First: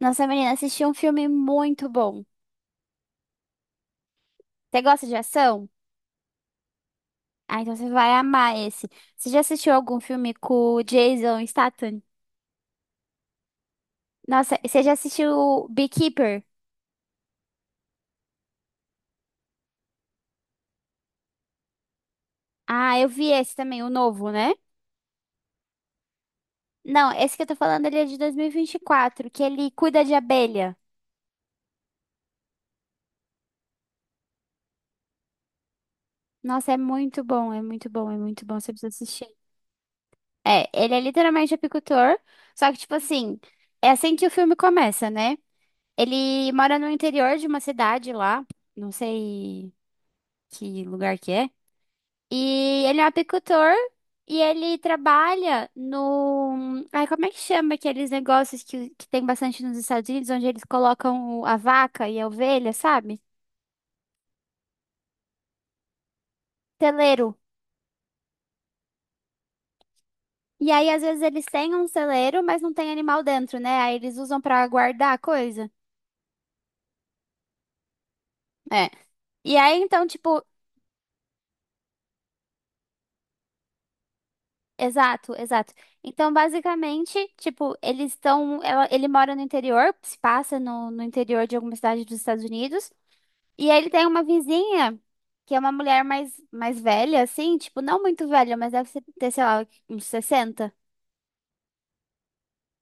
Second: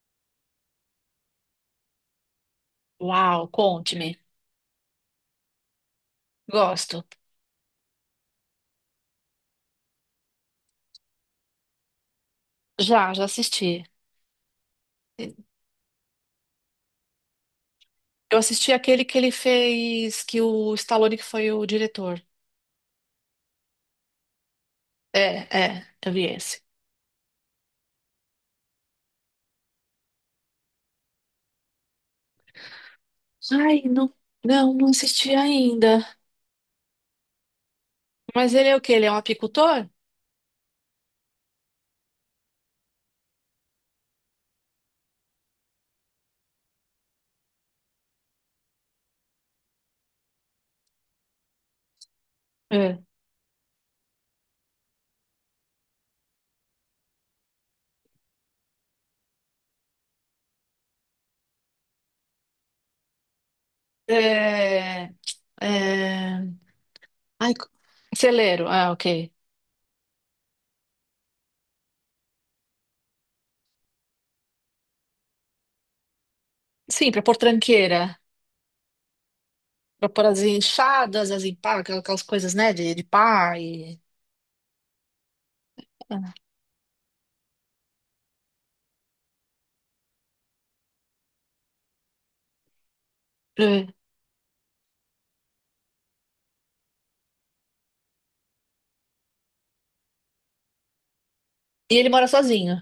Nossa, menina, assisti um filme muito bom. Uau, conte-me. Você gosta de ação? Gosto. Ah, então você vai amar esse. Você já assistiu algum filme com o Jason Statham? Já, já assisti. Nossa, você já assistiu o Beekeeper? Eu assisti aquele que ele fez, que o Stallone que foi o diretor. Ah, eu vi esse também, o novo, né? É, é, eu vi esse. Não, esse que eu tô falando, ele é de 2024, que ele cuida de abelha. Ai, não, não, não assisti ainda. Nossa, é muito bom, é muito bom, é muito Mas bom, ele você é o precisa quê? Ele é um assistir. apicultor? É, ele é literalmente apicultor, só que, tipo assim, é assim que o filme começa, né? Ele mora no interior de uma cidade lá, não sei que lugar que é. E É. ele é um apicultor e ele trabalha no. Ai, como é que chama aqueles negócios que tem bastante nos Estados Unidos, onde eles colocam a vaca e a ovelha, sabe? É, é. Celeiro. Ai, celeiro. Ah, ok. E aí, às vezes, eles têm um celeiro, mas não tem animal dentro, né? Aí eles usam pra guardar a coisa. Sim, pra pôr tranqueira. É. E aí, então, Pra pôr as tipo. enxadas, as empadas, aquelas coisas, né, de pá. E. Exato, exato. Então, basicamente, tipo, eles estão. Ele mora no interior, se passa no interior de alguma cidade dos Estados Unidos. E aí É. ele tem uma vizinha, que é uma mulher mais velha, assim, tipo, não muito velha, mas deve ter, sei lá, uns 60. E ele mora sozinho.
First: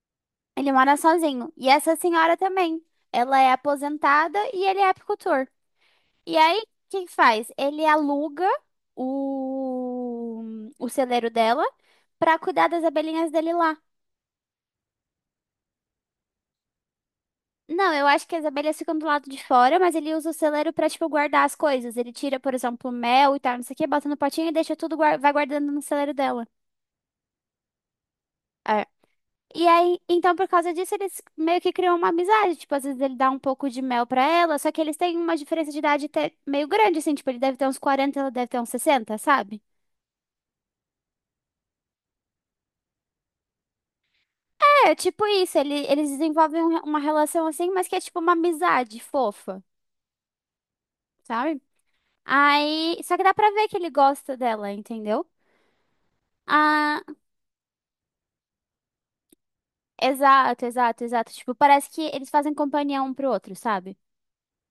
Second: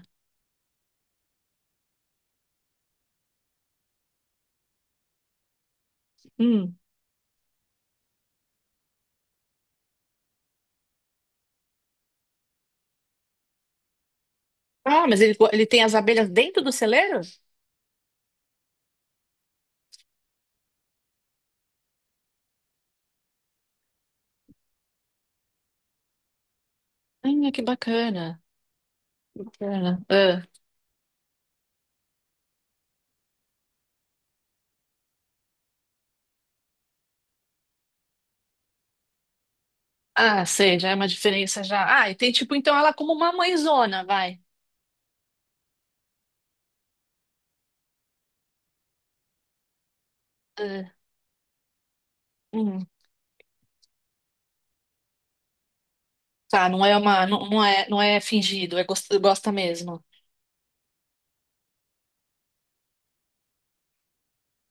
Ele mora sozinho. E essa senhora também. Ela é aposentada e ele é apicultor. E aí, o Hum. que que faz? Ele aluga o, o celeiro dela pra cuidar das abelhinhas dele lá. Ah, mas ele tem as abelhas dentro do celeiro? Não, eu acho que as abelhas ficam do lado de fora, mas ele usa o celeiro pra, tipo, guardar as coisas. Ele tira, por exemplo, mel e tal, não sei o que, bota no potinho e deixa tudo, vai guardando no celeiro dela. Ah, que bacana. E aí, Bacana. então, Ah. por causa disso, eles meio que criam uma amizade. Tipo, às vezes ele dá um pouco de mel pra ela, só que eles têm uma diferença de idade até meio grande, assim. Tipo, ele deve ter uns 40, ela deve ter uns 60, sabe? Ah, sei, já é uma diferença já. Ah, e tem tipo, então ela é como uma mãezona, vai. É, tipo isso. Eles desenvolvem uma relação assim, mas que é tipo uma amizade fofa, Ah, sabe? hum, Aí, só que dá pra ver que ele gosta dela, entendeu? tá, não é Ah, uma, não, não é fingido, é gosta, gosta mesmo. exato, exato, exato. Tipo, parece que eles fazem companhia um pro outro, sabe?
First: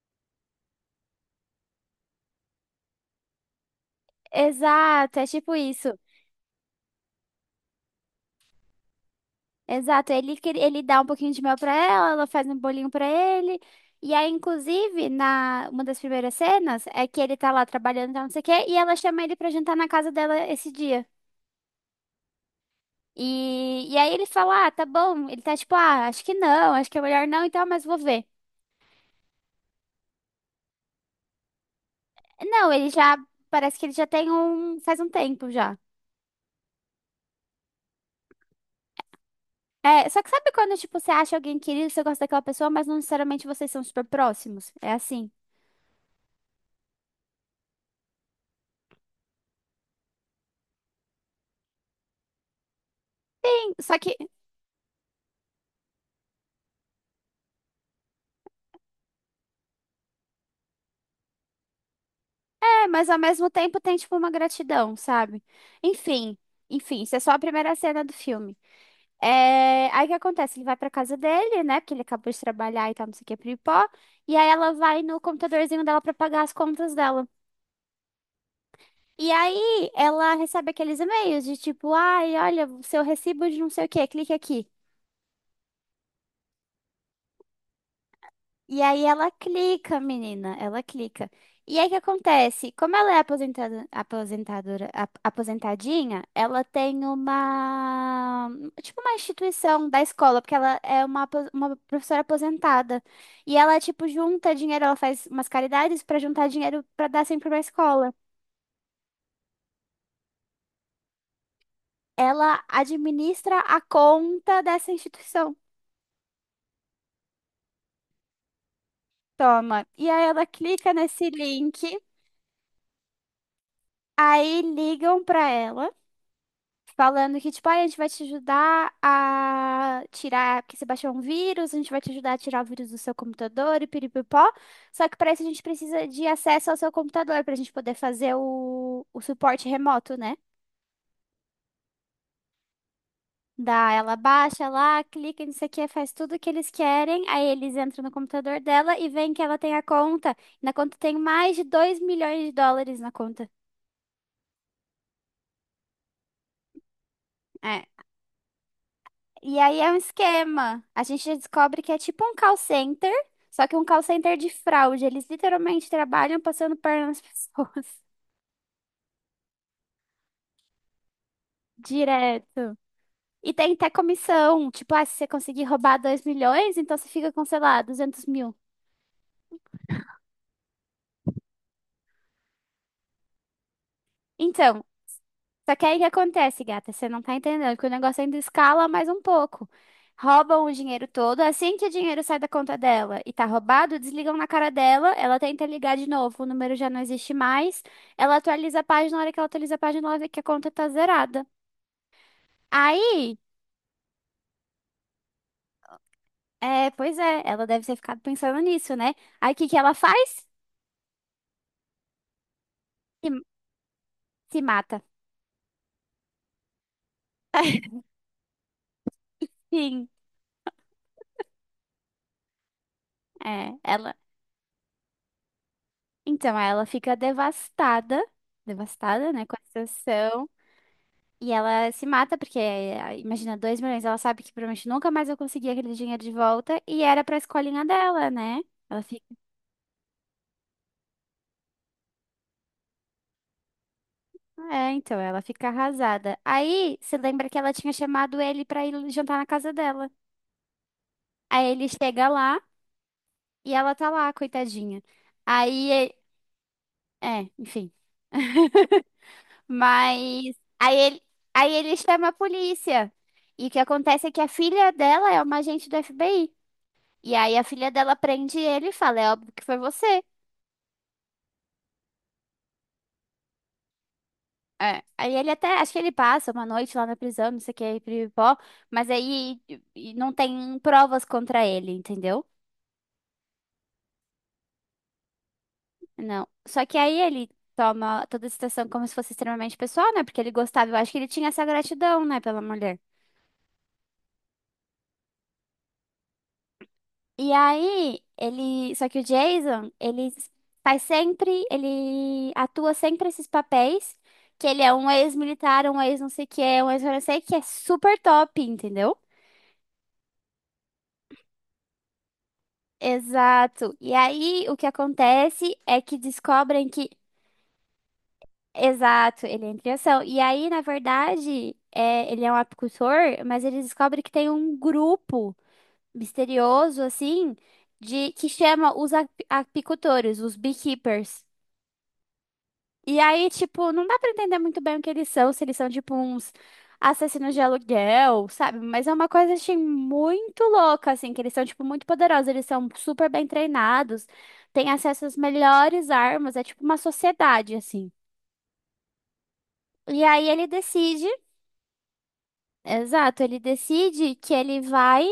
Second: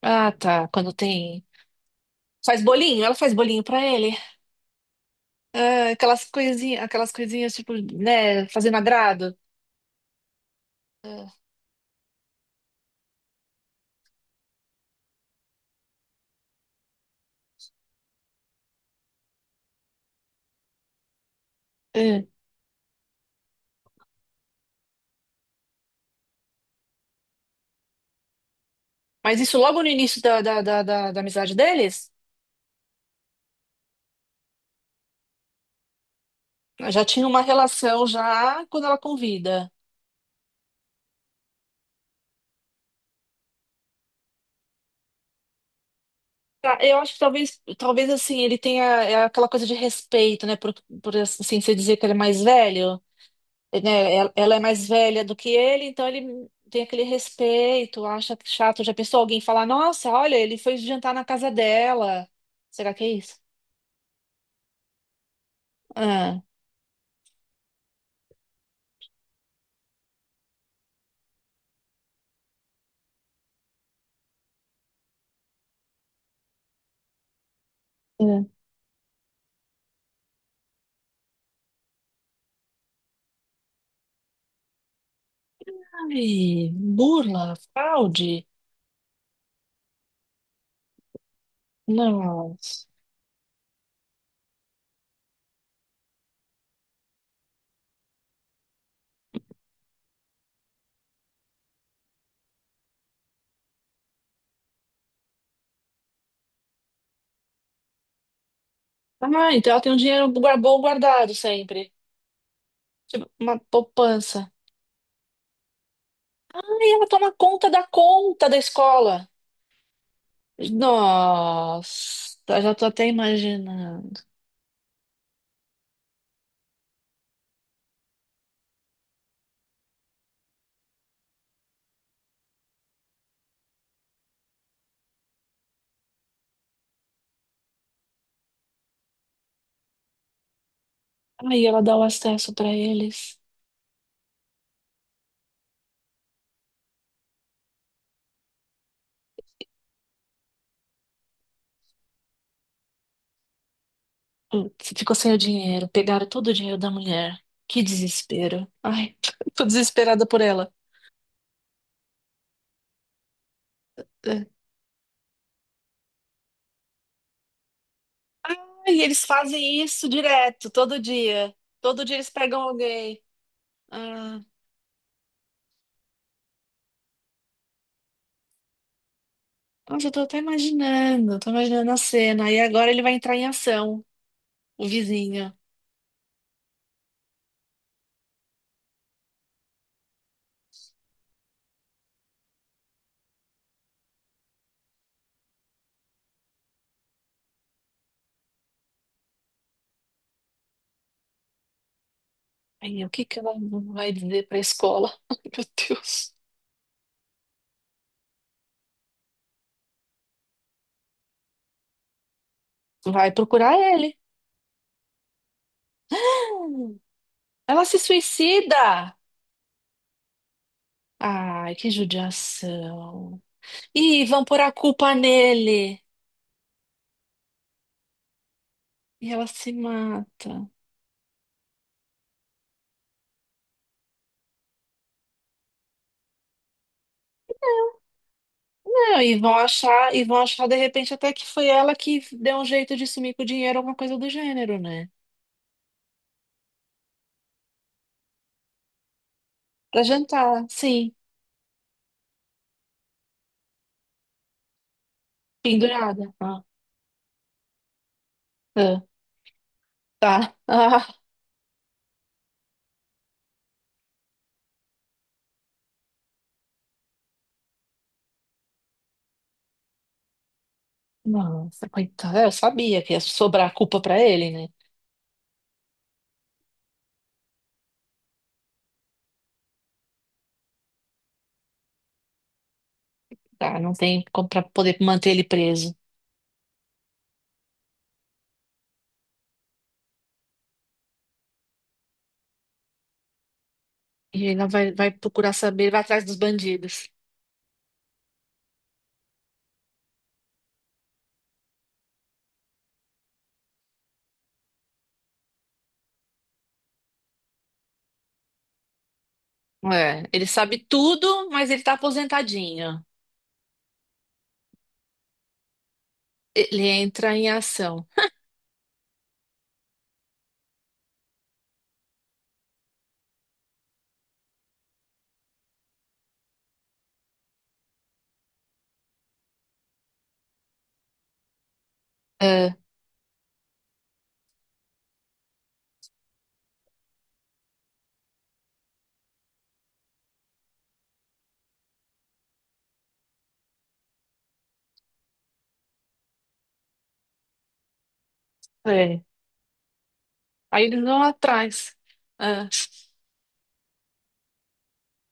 Ah, tá, quando tem. Faz bolinho, ela faz bolinho pra ele. Exato, é tipo Ah, isso. Aquelas coisinhas tipo, né, fazendo agrado. Exato, ele dá um pouquinho Ah, de mel pra ela, ela faz um bolinho pra ele. E aí, inclusive, na uma das primeiras cenas é que ele tá lá trabalhando, tá, não sei o quê, e ela chama ele pra jantar na casa dela esse dia. ah. E aí ele fala: "Ah, tá bom." Ele tá tipo: "Ah, acho que não, acho que é melhor não, então, mas vou ver." Mas isso logo no início da amizade deles? Não, parece que ele já faz um tempo já. Já tinha uma relação já quando ela convida. É, só que sabe quando, tipo, você acha alguém querido, você gosta daquela pessoa, mas não necessariamente vocês são super próximos? É assim. Tá, eu acho que talvez assim, ele tenha é, aquela coisa de respeito, né? Por assim, você dizer que ele é mais velho, Só né? que. Ela é mais velha do que ele, então ele tem aquele respeito, acha que chato. Já pensou alguém falar, nossa, olha, ele foi jantar na casa dela. É, Será que é mas ao isso? mesmo tempo tem, tipo, uma gratidão, sabe? Enfim, Ah, enfim, isso é só a primeira cena do filme. É, aí o que acontece? Ele vai pra casa dele, né? Porque ele acabou de trabalhar e tal, não sei o que, pipó. E aí ela vai no computadorzinho dela pra pagar as contas dela. é. E aí ela recebe aqueles e-mails de tipo, ai, olha, o seu recibo de não sei o que, clique aqui. Ai, burla, fraude. E aí ela clica, menina, ela clica. E aí o que Não. acontece? Como ela é aposentada, aposentadora, aposentadinha, ela tem tipo uma instituição da escola, porque ela é uma professora aposentada. E ela, tipo, junta dinheiro, ela faz umas caridades para juntar dinheiro para dar sempre pra escola. Ah, então ela tem um dinheiro bom guardado sempre. Ela Tipo, uma administra a poupança. conta dessa instituição. Aí ela toma conta da escola. Toma. E aí ela clica nesse link, Nossa, já tô até imaginando. aí ligam para ela. Falando que, tipo, "Ai, a gente vai te ajudar a tirar, porque você baixou um vírus, a gente vai te ajudar a tirar o vírus do seu computador e piripipó. Só que para isso a gente precisa de acesso ao seu computador para a gente poder fazer o suporte remoto, né?" Aí ela dá o acesso pra eles. Dá, ela baixa lá, clica nisso aqui, faz tudo o que eles querem, aí eles entram no computador dela e veem que ela tem a conta. Na conta tem mais de US$ 2 milhões na conta. Putz, ficou sem o dinheiro. Pegaram todo o dinheiro da mulher. É. Que desespero. Ai, E tô aí é um desesperada por ela. esquema. A gente descobre que é tipo um call center, só que um call center É. de fraude. Eles literalmente trabalham passando perna nas pessoas. Ai, eles fazem isso direto, todo dia. Todo dia eles pegam Direto. alguém. E tem até Ah, comissão. Tipo, ah, se você conseguir roubar 2 milhões, então você fica com, sei lá, 200 mil. nossa, eu tô até imaginando. Tô imaginando a cena. E agora ele vai entrar em ação, Então. o vizinho. Só que aí o que acontece, gata? Você não tá entendendo que o negócio ainda escala mais um pouco. Roubam o dinheiro todo, assim que o dinheiro sai da conta dela e tá roubado, desligam na cara dela, ela tenta ligar de novo, o número já não existe mais, ela atualiza a página, na hora que ela atualiza a página, ela vê que a conta tá zerada. Aí, o que Aí, que ela vai dizer pra escola? Ai, meu Deus. é, pois é, ela deve ter ficado pensando nisso, né? Aí o que que ela faz? Se, Vai procurar ele. se mata. Ela se suicida! Sim, Ai, que judiação. é, ela. E vão pôr a culpa nele. Então, ela fica devastada, devastada, E né, ela com a se situação. mata. E ela se mata, porque, imagina, 2 milhões, ela sabe que provavelmente nunca mais eu conseguir aquele dinheiro de volta, e era pra escolinha dela, né? Ela Não, fica, e vão achar de repente até que foi ela que deu um jeito de sumir com o dinheiro, alguma coisa do gênero, é, né? então, ela fica arrasada. Aí, você lembra que ela tinha chamado ele pra ir jantar na casa Pra dela. jantar, sim, Aí ele chega lá, e ela tá lá, coitadinha. Aí, pendurada. Ah, é, enfim. ah, Mas, tá. aí Ah, ele, aí ele chama a polícia. E o que acontece é que a filha dela é uma agente do FBI. E aí a filha dela prende ele e fala, é óbvio que foi você. nossa, coitada. Eu sabia que ia sobrar a culpa pra ele, né? É, aí ele até, acho que ele passa uma noite lá na prisão, não sei o que, aí pó, mas aí e não tem provas contra ele, entendeu? Tá, não tem como pra poder manter ele preso. Não. Só que aí ele toma toda a situação como se fosse extremamente pessoal, né? Porque ele gostava, eu acho que ele tinha essa gratidão, né, pela mulher. E ela vai procurar saber, vai atrás dos bandidos. E aí, só que o Jason, ele faz sempre, ele atua sempre esses papéis, que ele é um ex-militar, um ex não sei o que, um ex não sei o que, é super top, entendeu? É, ele sabe tudo, mas ele tá aposentadinho. Exato. E aí, o que acontece é que descobrem Ele que. entra em ação. Exato, ele entra em ação. E aí, na verdade, ele é um apicultor, mas ele descobre que tem um grupo misterioso, assim, de que chama os apicultores, os beekeepers. É, E aí, tipo, não dá pra entender muito bem o que eles são, se eles são, tipo, uns assassinos de aluguel, sabe? Mas é uma coisa, assim, muito louca, assim, que eles são, tipo, muito poderosos, eles são super bem treinados, têm acesso às melhores armas, é tipo uma sociedade, assim. é. E aí ele Aí eles vão decide, atrás. É. exato, ele decide que ele vai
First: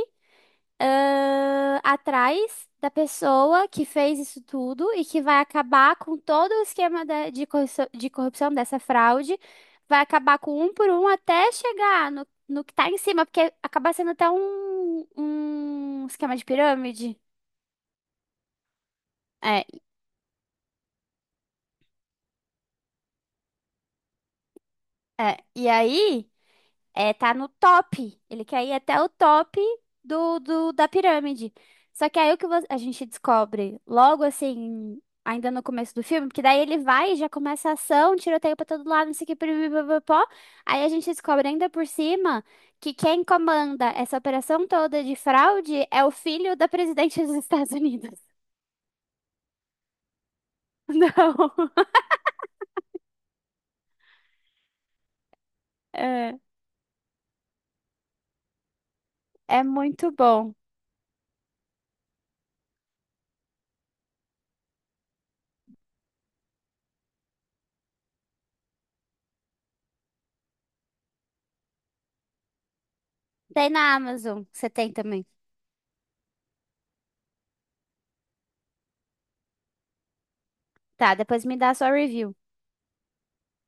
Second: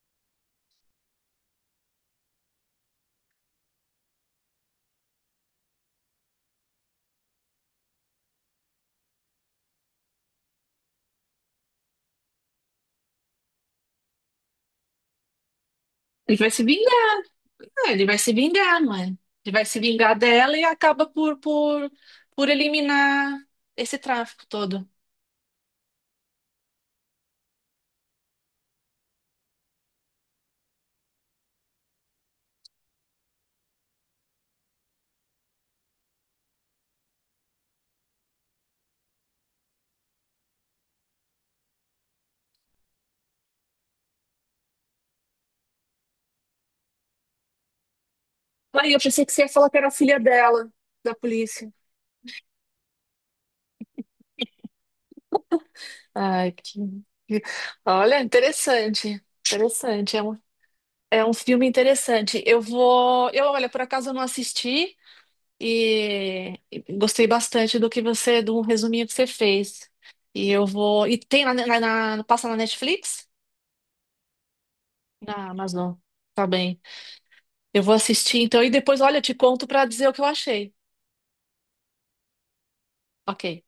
atrás da pessoa que fez isso tudo e que vai acabar com todo o esquema de corrupção dessa fraude, vai acabar com um por um até chegar no que tá em cima, porque acaba sendo até um Ele esquema de vai se vingar, pirâmide. né? Ele vai se vingar, mãe. Ele É, vai se vingar dela e acaba por, por eliminar esse tráfico todo. é. E aí. É, tá no top. Ele quer ir até o top da pirâmide. Só que aí a gente descobre logo assim, ainda no começo do filme, porque daí ele vai e já começa a ação, tiroteio pra todo lado, não sei o que, pipipipopopó. Aí a gente descobre ainda por cima que quem comanda essa operação toda de fraude é o filho da presidente dos Estados Unidos. Aí eu pensei que você ia falar que era a filha dela, da Não. polícia. É, Ai, que- Olha, interessante. é muito Interessante. É um, bom. é um filme interessante. Eu vou. Olha, por acaso eu não assisti. e gostei bastante do que você, do resuminho que você fez. E eu vou. E tem na, passa na Netflix? Tem na Amazon, você tem também. Na Amazon. Tá bem. Eu vou assistir então e depois, olha, eu te conto pra dizer o que eu achei. Tá, depois me dá a sua review. Ok.